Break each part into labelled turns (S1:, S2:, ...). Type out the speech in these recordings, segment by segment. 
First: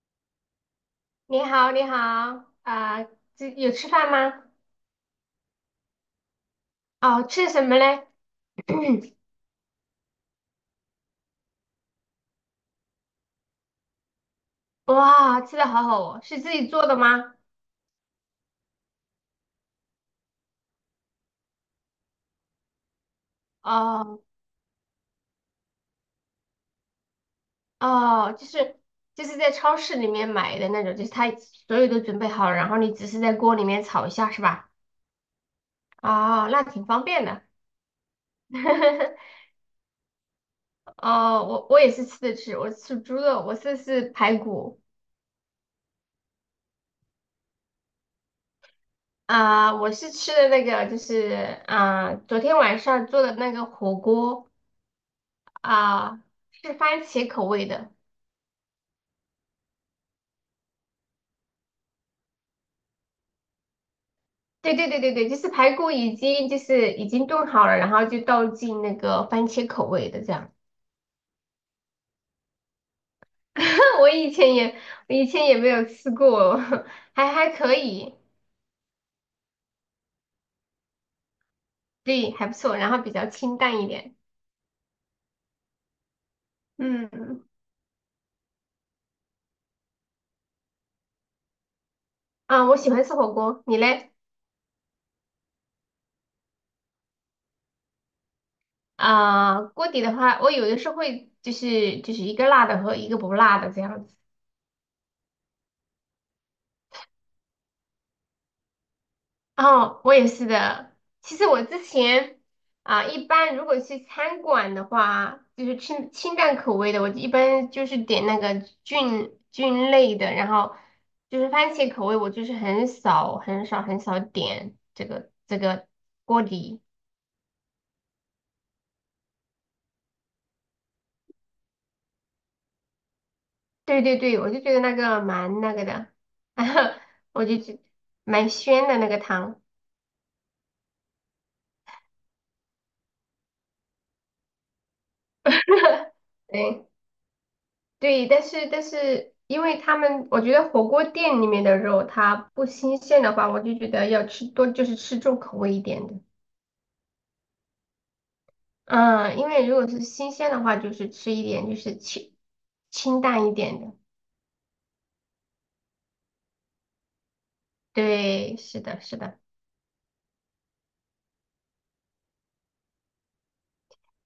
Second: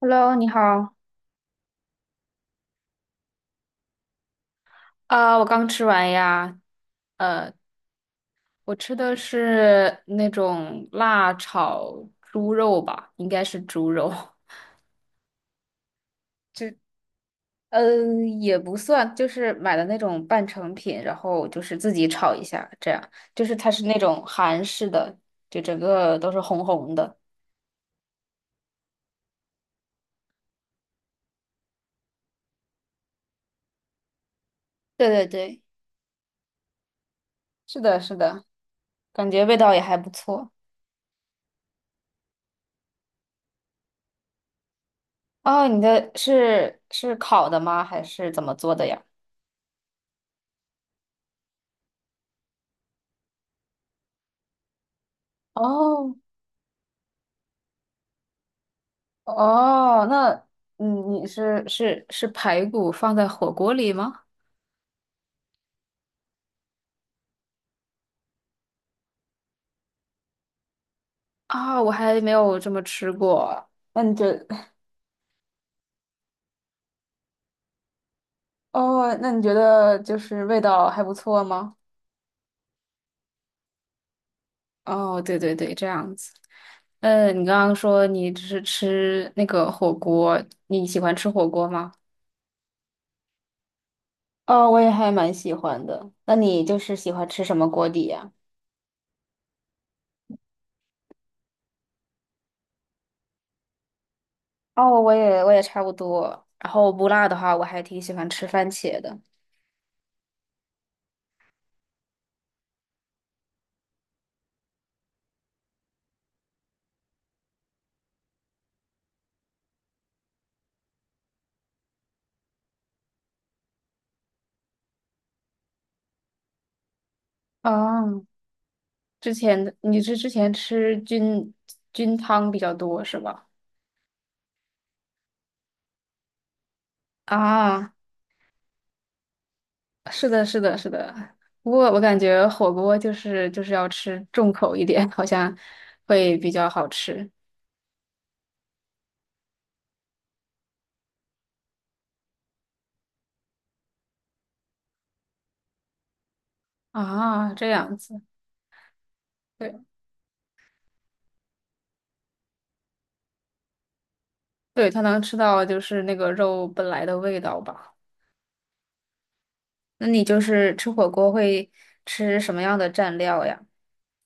S1: Hello，你好。
S2: 你好，你好，啊、这有吃饭吗？
S1: 啊我刚吃完呀。
S2: 哦，吃
S1: 呃，
S2: 什么嘞？
S1: 我吃的 是那种辣炒猪肉吧，应该是猪肉。
S2: 哇，吃的好好哦，是自
S1: 就
S2: 己做的吗？
S1: 嗯，也不算，就是买的那种半成品，然后就是自己炒一下，这样。就是它是那
S2: 哦
S1: 种韩式的，就整个都是红红的。
S2: 哦，就是在超市里面买的那种，就是他所有都准备好了，然后你只是在锅里面炒一下，是吧？
S1: 对对对，
S2: 哦，那挺方便的。
S1: 是的，是的，感 觉味道也还不错。
S2: 哦，我也是吃的，我吃猪肉，我吃的是排骨。
S1: 哦，你的是烤的吗？还是怎么做的呀？
S2: 我是吃的那个，就是昨天晚上做的那个火锅。
S1: 哦，
S2: 啊，是番茄口味的。
S1: 哦，那嗯，你是排骨放在火锅里吗？
S2: 对对对对对，就是排骨已经就是已经炖好了，然后就倒进那个番茄口味的这样。
S1: 啊、我还没有这么吃过。那
S2: 我
S1: 你觉
S2: 以
S1: 得，
S2: 前也我以前也没有吃过，还可以。
S1: 哦，那你觉得就是味道还不错吗？
S2: 对，还不错，然后比较清淡一点。
S1: 哦，对对对，这样子。嗯，你
S2: 嗯。
S1: 刚刚说你只是吃那个火锅，你喜欢吃火锅吗？
S2: 我喜欢吃火锅，你嘞？
S1: 哦，我也还蛮喜欢的。那你就是喜欢吃什么锅底呀？
S2: 锅底的话，我有的时候会就是一个辣的和一个不辣的这样子。
S1: 哦，我也差不多。然后不辣的话，我还挺喜欢吃番茄的。
S2: 哦，我也是的。其实我之前一般如果去餐馆的话，就是清淡口味的，我一般就是点那个菌类的，然后就是番茄口味，我就是很少很少很少点这个锅底。
S1: 哦，之前你是之前吃菌菌汤比较多是吧？
S2: 对对对，我就觉得那个蛮那个的。我就觉
S1: 啊，
S2: 蛮鲜的那个汤。
S1: 是的，是的，是的。不过我感觉火锅就是要吃重口一点，好像会比较好
S2: 对。
S1: 吃
S2: 对，但是，因为他们，我觉得火锅店里面的肉它不新鲜的话，我就觉得要吃多，就是吃重口味一点的。
S1: 啊。这样子，
S2: 嗯，因为
S1: 对
S2: 如果是新鲜的话，就是吃一点，就是清淡一点的。
S1: 对，它能吃到就是那个肉本来的味道吧。
S2: 对，是的，是的。
S1: 那你就是吃火锅会吃什么样的蘸料呀？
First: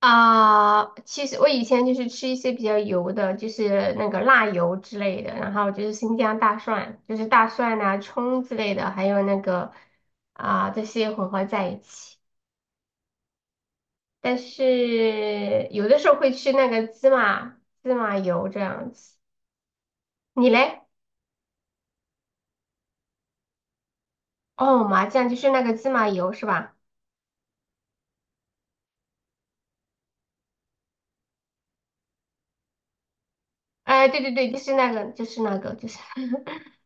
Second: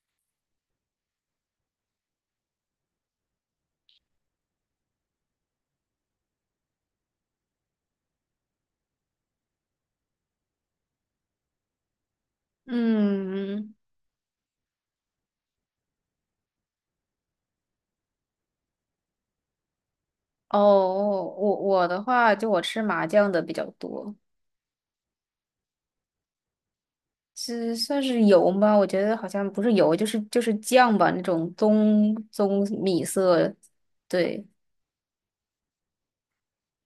S2: 其实我以前就是吃一些比较油的，就是那个辣油之类的，然后就是新疆大蒜，就是大蒜呐、葱之类的，还有那个这些混合在一起。
S1: 嗯，
S2: 但是有的时候会吃那个芝麻油这样子。你
S1: 哦，
S2: 嘞？
S1: 我我的话，就我吃麻酱的比较多。
S2: 哦，麻酱就是那个芝麻油是吧？
S1: 是算是油吧，我觉得好像不是油，就是酱吧，那种棕棕米色。
S2: 哎，对对
S1: 对
S2: 对，就是那个，就是那个，就是，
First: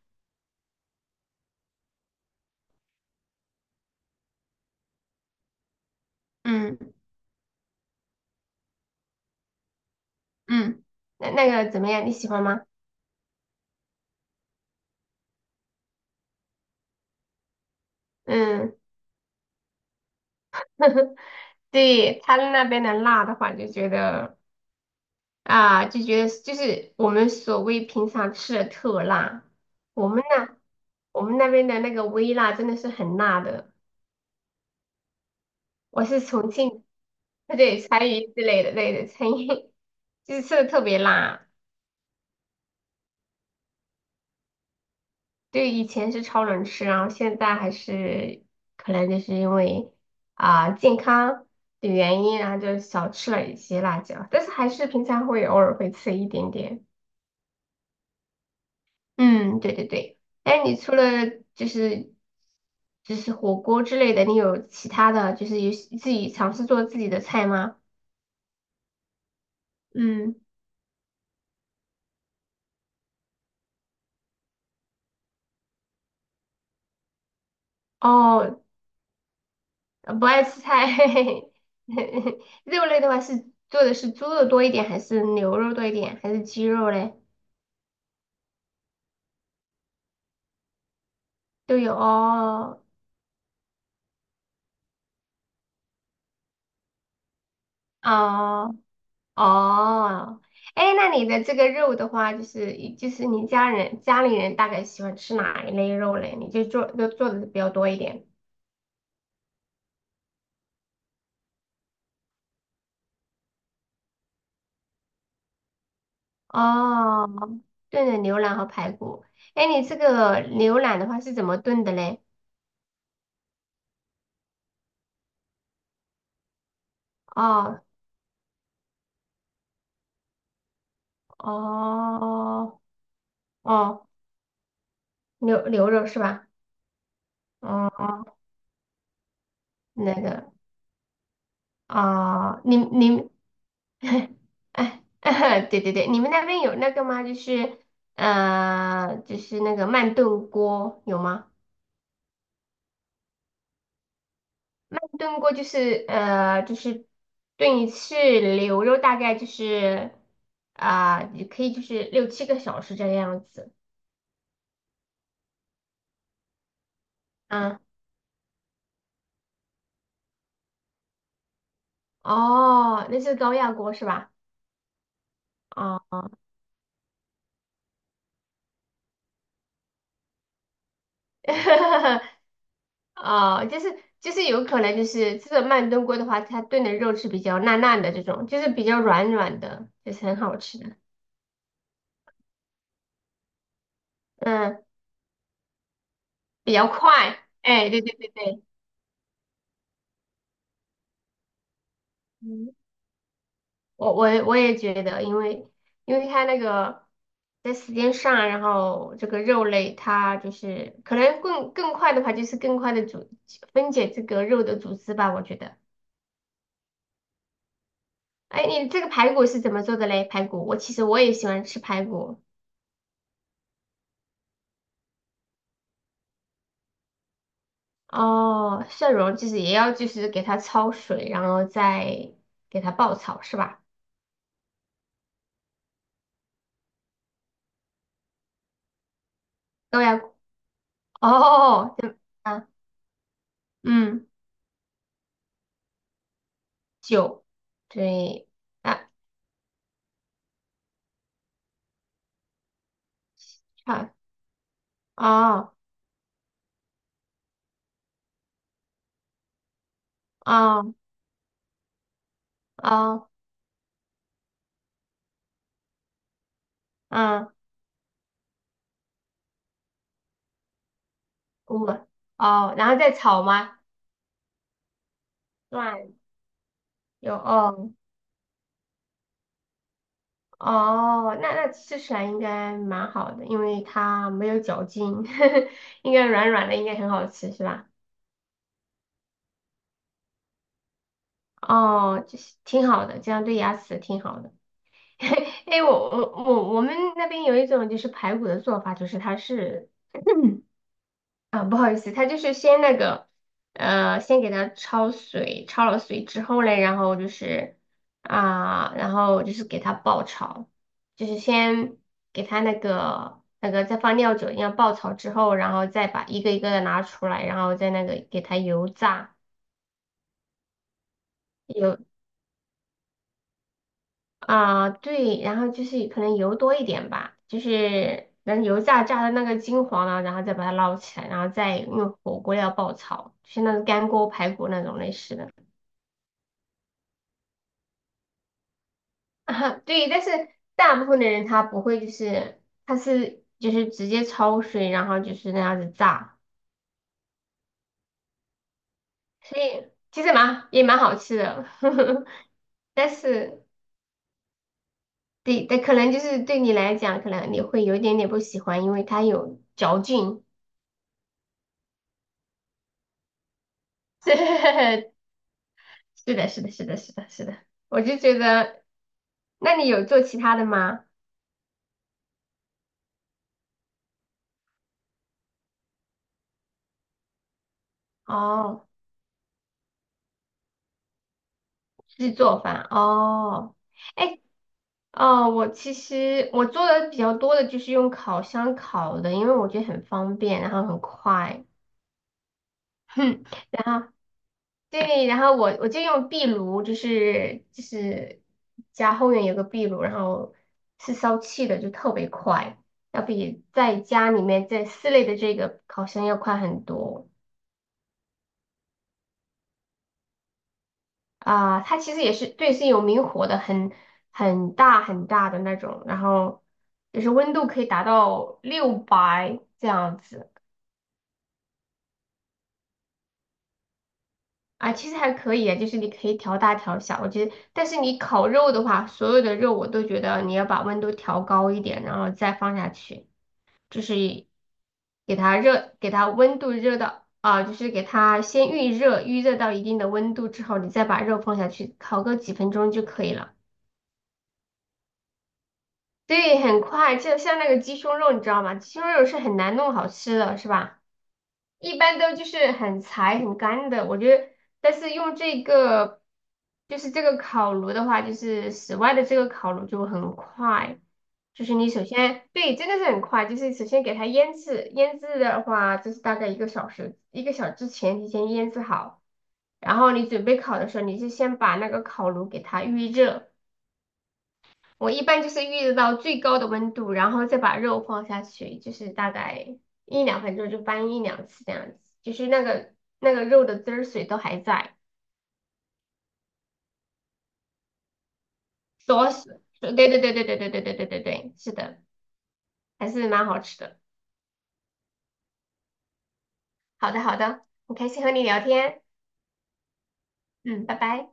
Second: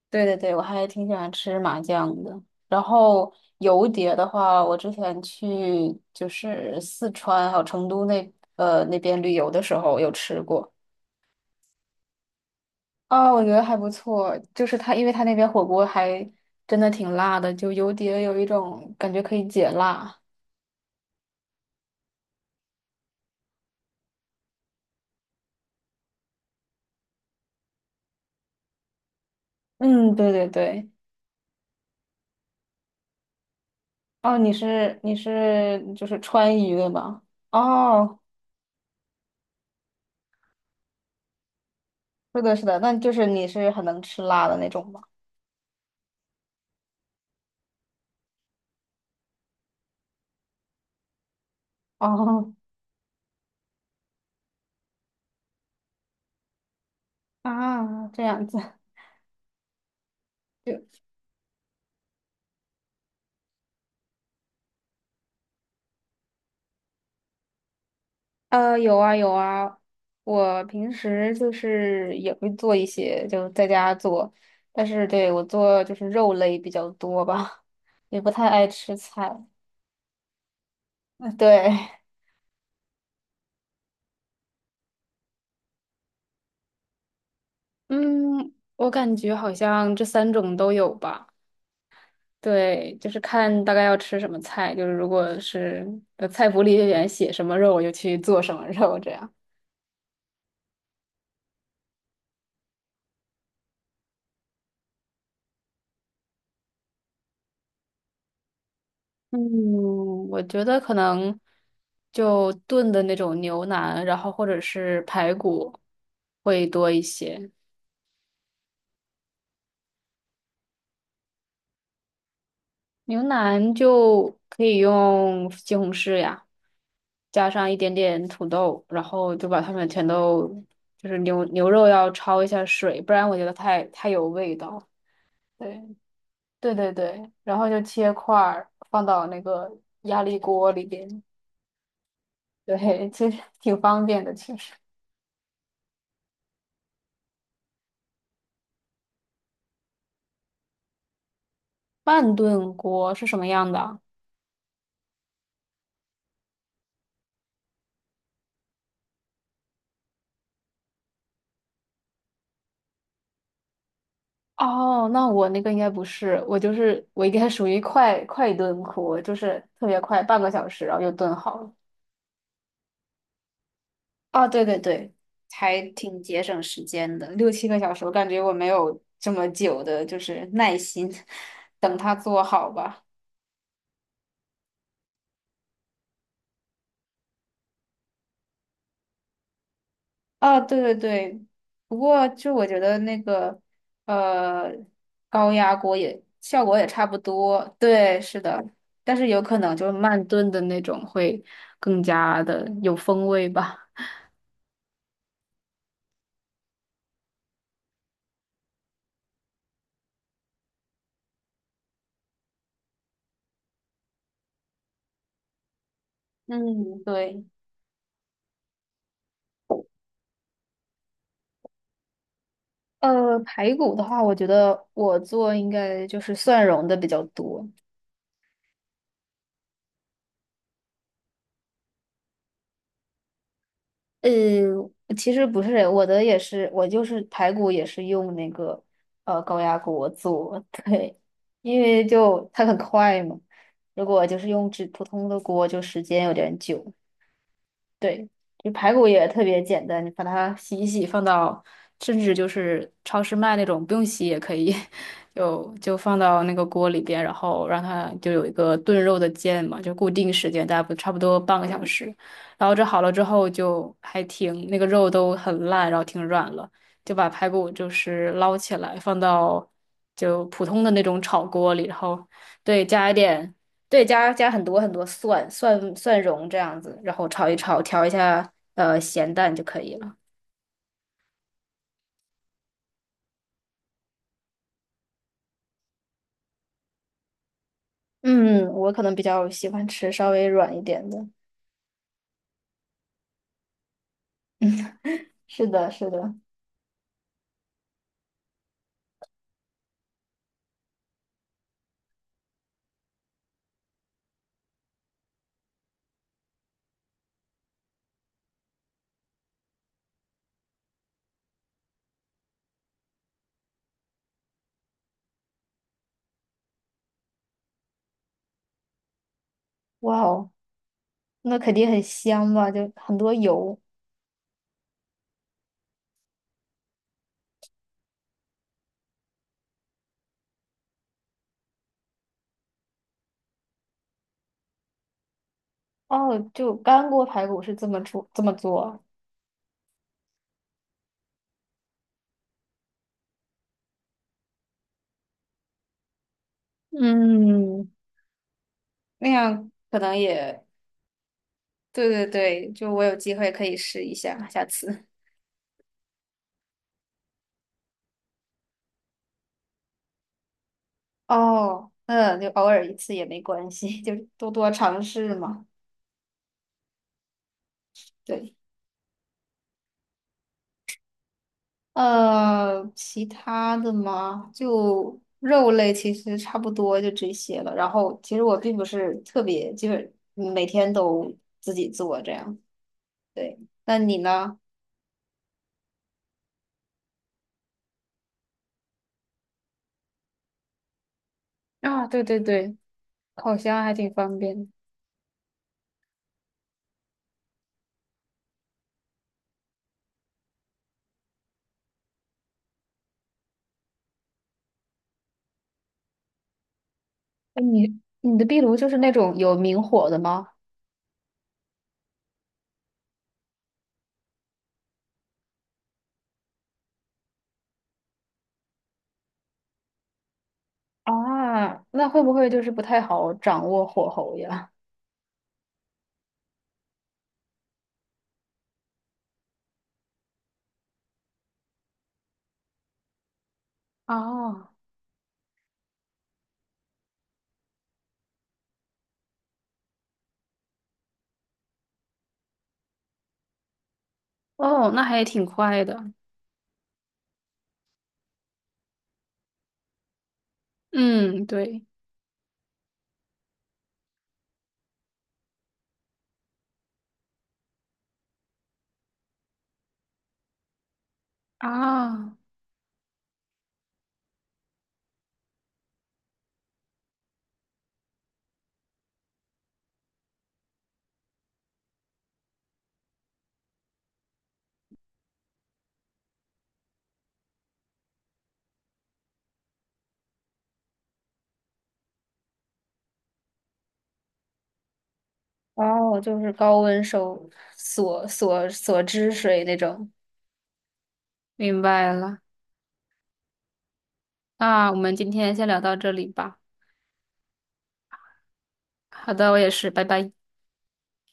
S1: 对对对，我还挺喜欢吃麻酱的。然后油碟的话，我之前去就
S2: 嗯
S1: 是四川还有成都那那边旅游的时候有吃过
S2: 嗯，那个怎么样？你喜欢吗？
S1: 啊，我觉得还不错。就是它，因为它那边火锅还真的挺辣的，就油碟有一
S2: 嗯，
S1: 种感觉可以解辣。
S2: 对，他们那边的辣的话，就觉得就是我们所谓平常吃的特辣，我
S1: 嗯，
S2: 们
S1: 对对
S2: 那
S1: 对。
S2: 我们那边的那个微辣真的是很辣的。
S1: 哦，你是
S2: 我
S1: 就是
S2: 是重
S1: 川渝
S2: 庆，
S1: 的吗？
S2: 对，川
S1: 哦，
S2: 渝之类的，对的，川渝就是吃的特别辣。
S1: 是的，是的，那就是你是很能吃辣的那种吗？
S2: 对，以前是超能吃，然后现在还是可能就是因为健康的原因，然
S1: 哦
S2: 后就少吃了一些辣椒，但是还是平常会偶尔会吃一点点。
S1: 啊，这样子，
S2: 嗯，对对对。哎，你除
S1: 就
S2: 了就是就是火锅之类的，你有其他的就是有自己尝试做自己的菜吗？
S1: 呃有啊有啊，
S2: 嗯，
S1: 我平时就是也会做一些，就在家做，但是对我做就是肉类比较多吧，也不太
S2: 哦，
S1: 爱吃菜。
S2: 不爱吃菜。
S1: 嗯对，
S2: 肉类的话做的是猪肉多一点，还是牛肉多一点，还是鸡肉嘞？
S1: 嗯，我感觉好像这三种都有吧。
S2: 都有哦
S1: 对，就是看大概要吃什么菜，就是如果是菜谱里面写什么肉，我就去做什么
S2: 哦。
S1: 肉这样。
S2: 哦。哎，那你的这个肉的话，就是你家里人大概喜欢吃哪一类肉嘞？你就做的比较多一点。
S1: 嗯，我觉得可能就炖的那种牛腩，然后或者是排骨会多一
S2: 哦，
S1: 些。
S2: 炖的牛腩和排骨。哎，你这个牛腩的话是怎么炖的嘞？
S1: 牛腩就可以用西红柿呀，加上一
S2: 哦
S1: 点点土豆，然后就把它们全都就是牛牛肉要焯一下
S2: 哦
S1: 水，不然我觉得太
S2: 哦，
S1: 太有味道。
S2: 牛
S1: 对。
S2: 牛肉是吧？
S1: 对对对，然后就切
S2: 哦，
S1: 块儿放到那个
S2: 那
S1: 压力
S2: 个
S1: 锅里边，
S2: 你
S1: 对，
S2: 你
S1: 其
S2: 们，
S1: 实挺方便的。其实
S2: 哎，对对对，你们那边有那个吗？就是就是那个慢炖锅有吗？
S1: 慢炖锅是什么样的啊
S2: 慢炖锅就是就是炖一次牛肉，大概就是也可以就是6、7个小时这个样子。
S1: 哦，那我那个应该不是，我就是我应该属于
S2: 嗯，
S1: 快快炖锅，就是特别快，半个小时然后就炖好了。
S2: 哦，那是高压锅是吧？
S1: 哦，对对对，还挺
S2: 哦，
S1: 节省时间的，六七个小时，我感觉我没有这么久的，就是耐心 等它 做好吧。
S2: 哦，就是有可能就是这种慢炖锅的话，它炖的肉是比较烂烂的这种，就是比较软软的，就是很好
S1: 啊，
S2: 吃
S1: 对对
S2: 的。
S1: 对，不过就我觉得那个呃
S2: 嗯，
S1: 高压锅也效
S2: 比
S1: 果也
S2: 较
S1: 差不
S2: 快。
S1: 多，
S2: 哎，对对
S1: 对，
S2: 对
S1: 是的，
S2: 对。
S1: 但是有可能就是慢炖的那种会更加的
S2: 嗯，
S1: 有风味吧。
S2: 我也觉得，因为它那个在时间上，然后这个肉类它就是可能更快的话，就是更快的分解这个肉的组织吧，我觉得。
S1: 嗯，对。
S2: 哎，你这个排骨是怎么做的嘞？排骨，我其实我也喜欢吃排骨。
S1: 排骨的话，我觉得我做应该就是蒜蓉的比较多，
S2: 哦，蒜蓉就是也要就是给它焯水，然后再给它爆炒是吧？
S1: 呃，其实不是，我的也是，我就是排骨也是用那个高压
S2: 高
S1: 锅
S2: 压锅。
S1: 做，对，因
S2: 哦，
S1: 为
S2: 对。
S1: 就它
S2: 啊，
S1: 很快嘛。如果
S2: 嗯，
S1: 就是用只普通的锅，就时间有点久。
S2: 酒，
S1: 对，
S2: 对。
S1: 就排骨
S2: 啊，
S1: 也特别简单，你把它洗一洗，放到甚至就是超市卖那种不用
S2: 差。
S1: 洗也可以，
S2: 哦
S1: 就放到那个锅里边，然后让它就有一个炖肉的键嘛，就固定时间，大概不
S2: 哦
S1: 差不多半个小时。然后这好了之
S2: 哦，
S1: 后就还挺那个肉都很烂，然后挺软了，就把
S2: 嗯，
S1: 排骨就是捞起来放到就普通的那种炒锅里，然
S2: 我
S1: 后
S2: 哦，
S1: 对
S2: 然后
S1: 加
S2: 再
S1: 一
S2: 炒
S1: 点。
S2: 吗？
S1: 对，加很多很多蒜蒜
S2: 蒜。
S1: 蒜蓉这样子，然后
S2: 有
S1: 炒一炒，
S2: 哦。
S1: 调一下咸淡就可以了。
S2: 哦，那吃起来应该蛮好的，因为它没有嚼劲，应该软软的，应该很好吃是吧？
S1: 嗯，我可能比较喜欢吃稍微软一点的。
S2: 哦，就是挺好的，这样对牙齿挺好的。
S1: 是
S2: 哎，我
S1: 的，是的。
S2: 我我我们那边有一种就是排骨的做法，就是它是，不好意思，它就是先那个，先给它焯水，焯了水之后嘞，然后就是然后就是给它爆炒，就是先给它那个再放料酒一样爆炒之后，然后再把一个一个的拿出来，然后再那个给它油炸。
S1: 哇哦，那肯定很香吧？就很多油。
S2: 对，然后就是可能油多一点吧，就是等油炸的那个金黄了，然后再把它捞起来，然后再用火锅料爆炒，就是那种干锅排骨那种类似的。
S1: 哦，就干锅排骨是这么做啊。
S2: 对，但是大部分的人他不会，就是他是就是直接焯水，然后就是那样子炸，
S1: 嗯，那
S2: 所
S1: 样
S2: 以
S1: 可能
S2: 其实
S1: 也
S2: 也蛮好吃的。
S1: 对对对，就 我
S2: 但
S1: 有机会
S2: 是
S1: 可以试一下，下次。
S2: 对，但可能就是对你来讲，可能你会有一点点不喜欢，因为它有嚼劲。
S1: 哦，嗯，就偶尔一次也没关系，就多多 尝试嘛。
S2: 是的，是的，是的，是的，是的，我就觉
S1: 对。
S2: 得，那你有做其他的吗？
S1: 其他的嘛，就肉类其实差不多就这些了。然后其实我并不
S2: 哦，
S1: 是特别，就是每天都自己做这
S2: 是
S1: 样。
S2: 做饭
S1: 对，
S2: 哦。
S1: 那你
S2: 哎，
S1: 呢？
S2: 哦，其实我做的比较多的就是用烤箱烤的，因为我觉得很方便，然后很快。
S1: 啊，对对对，
S2: 哼，
S1: 烤箱还
S2: 然后
S1: 挺方便的。
S2: 对，然后我就用壁炉，就是家后院有个壁炉，然后是烧气的，就特别快，要比在家里面在室内的这个烤箱要快很多。
S1: 哎你你的壁炉就是那种有明火的吗？
S2: 它其实也是对，是有明火的，很很大的那种，然后就是温度可以达到600这样子。
S1: 啊，那会不会就是不太好掌握火候呀？
S2: 其实还可以啊，就是你可以调大调小，我觉得，但是你烤肉的话，所有的肉我都觉得你要把温度调高一点，然后再放下去，就是
S1: 哦，
S2: 给它热，给它温度热到就是给它先预热，预热到一定的温度之后，你再把肉放下去，烤个几分钟就可以了。
S1: 哦，那还挺快的。
S2: 对，很快，就像那个鸡胸肉，你知道吗？鸡胸肉是很难弄好吃的，是吧？
S1: 嗯，对。
S2: 一般都就是很柴、很干的。我觉得，但是用这个，就是这个烤炉的话，就是室外的这个烤炉就很快。就是你首
S1: 啊。
S2: 先，对，真的是很快。就是首先给它腌制，腌制的话就是大概一个小时，一个小时之前提前腌制好。然后你准备烤的时候，你就先把那个烤炉给它预热。我一般就是预热到最高的温度，然后再把肉放下去，就是大概1、2分钟就翻1、2次这样子，就是那个肉的汁儿水都还在，
S1: 哦，就是高温收锁锁锁
S2: 锁
S1: 汁
S2: 死。
S1: 水那
S2: 对
S1: 种。
S2: 对对对对对对对对对对，是
S1: 明
S2: 的，
S1: 白了，
S2: 还是蛮好吃的。
S1: 那我们今天先聊到这里吧。
S2: 好的好的，很开心和你聊天，
S1: 好的，我也是，拜拜。
S2: 嗯，拜拜。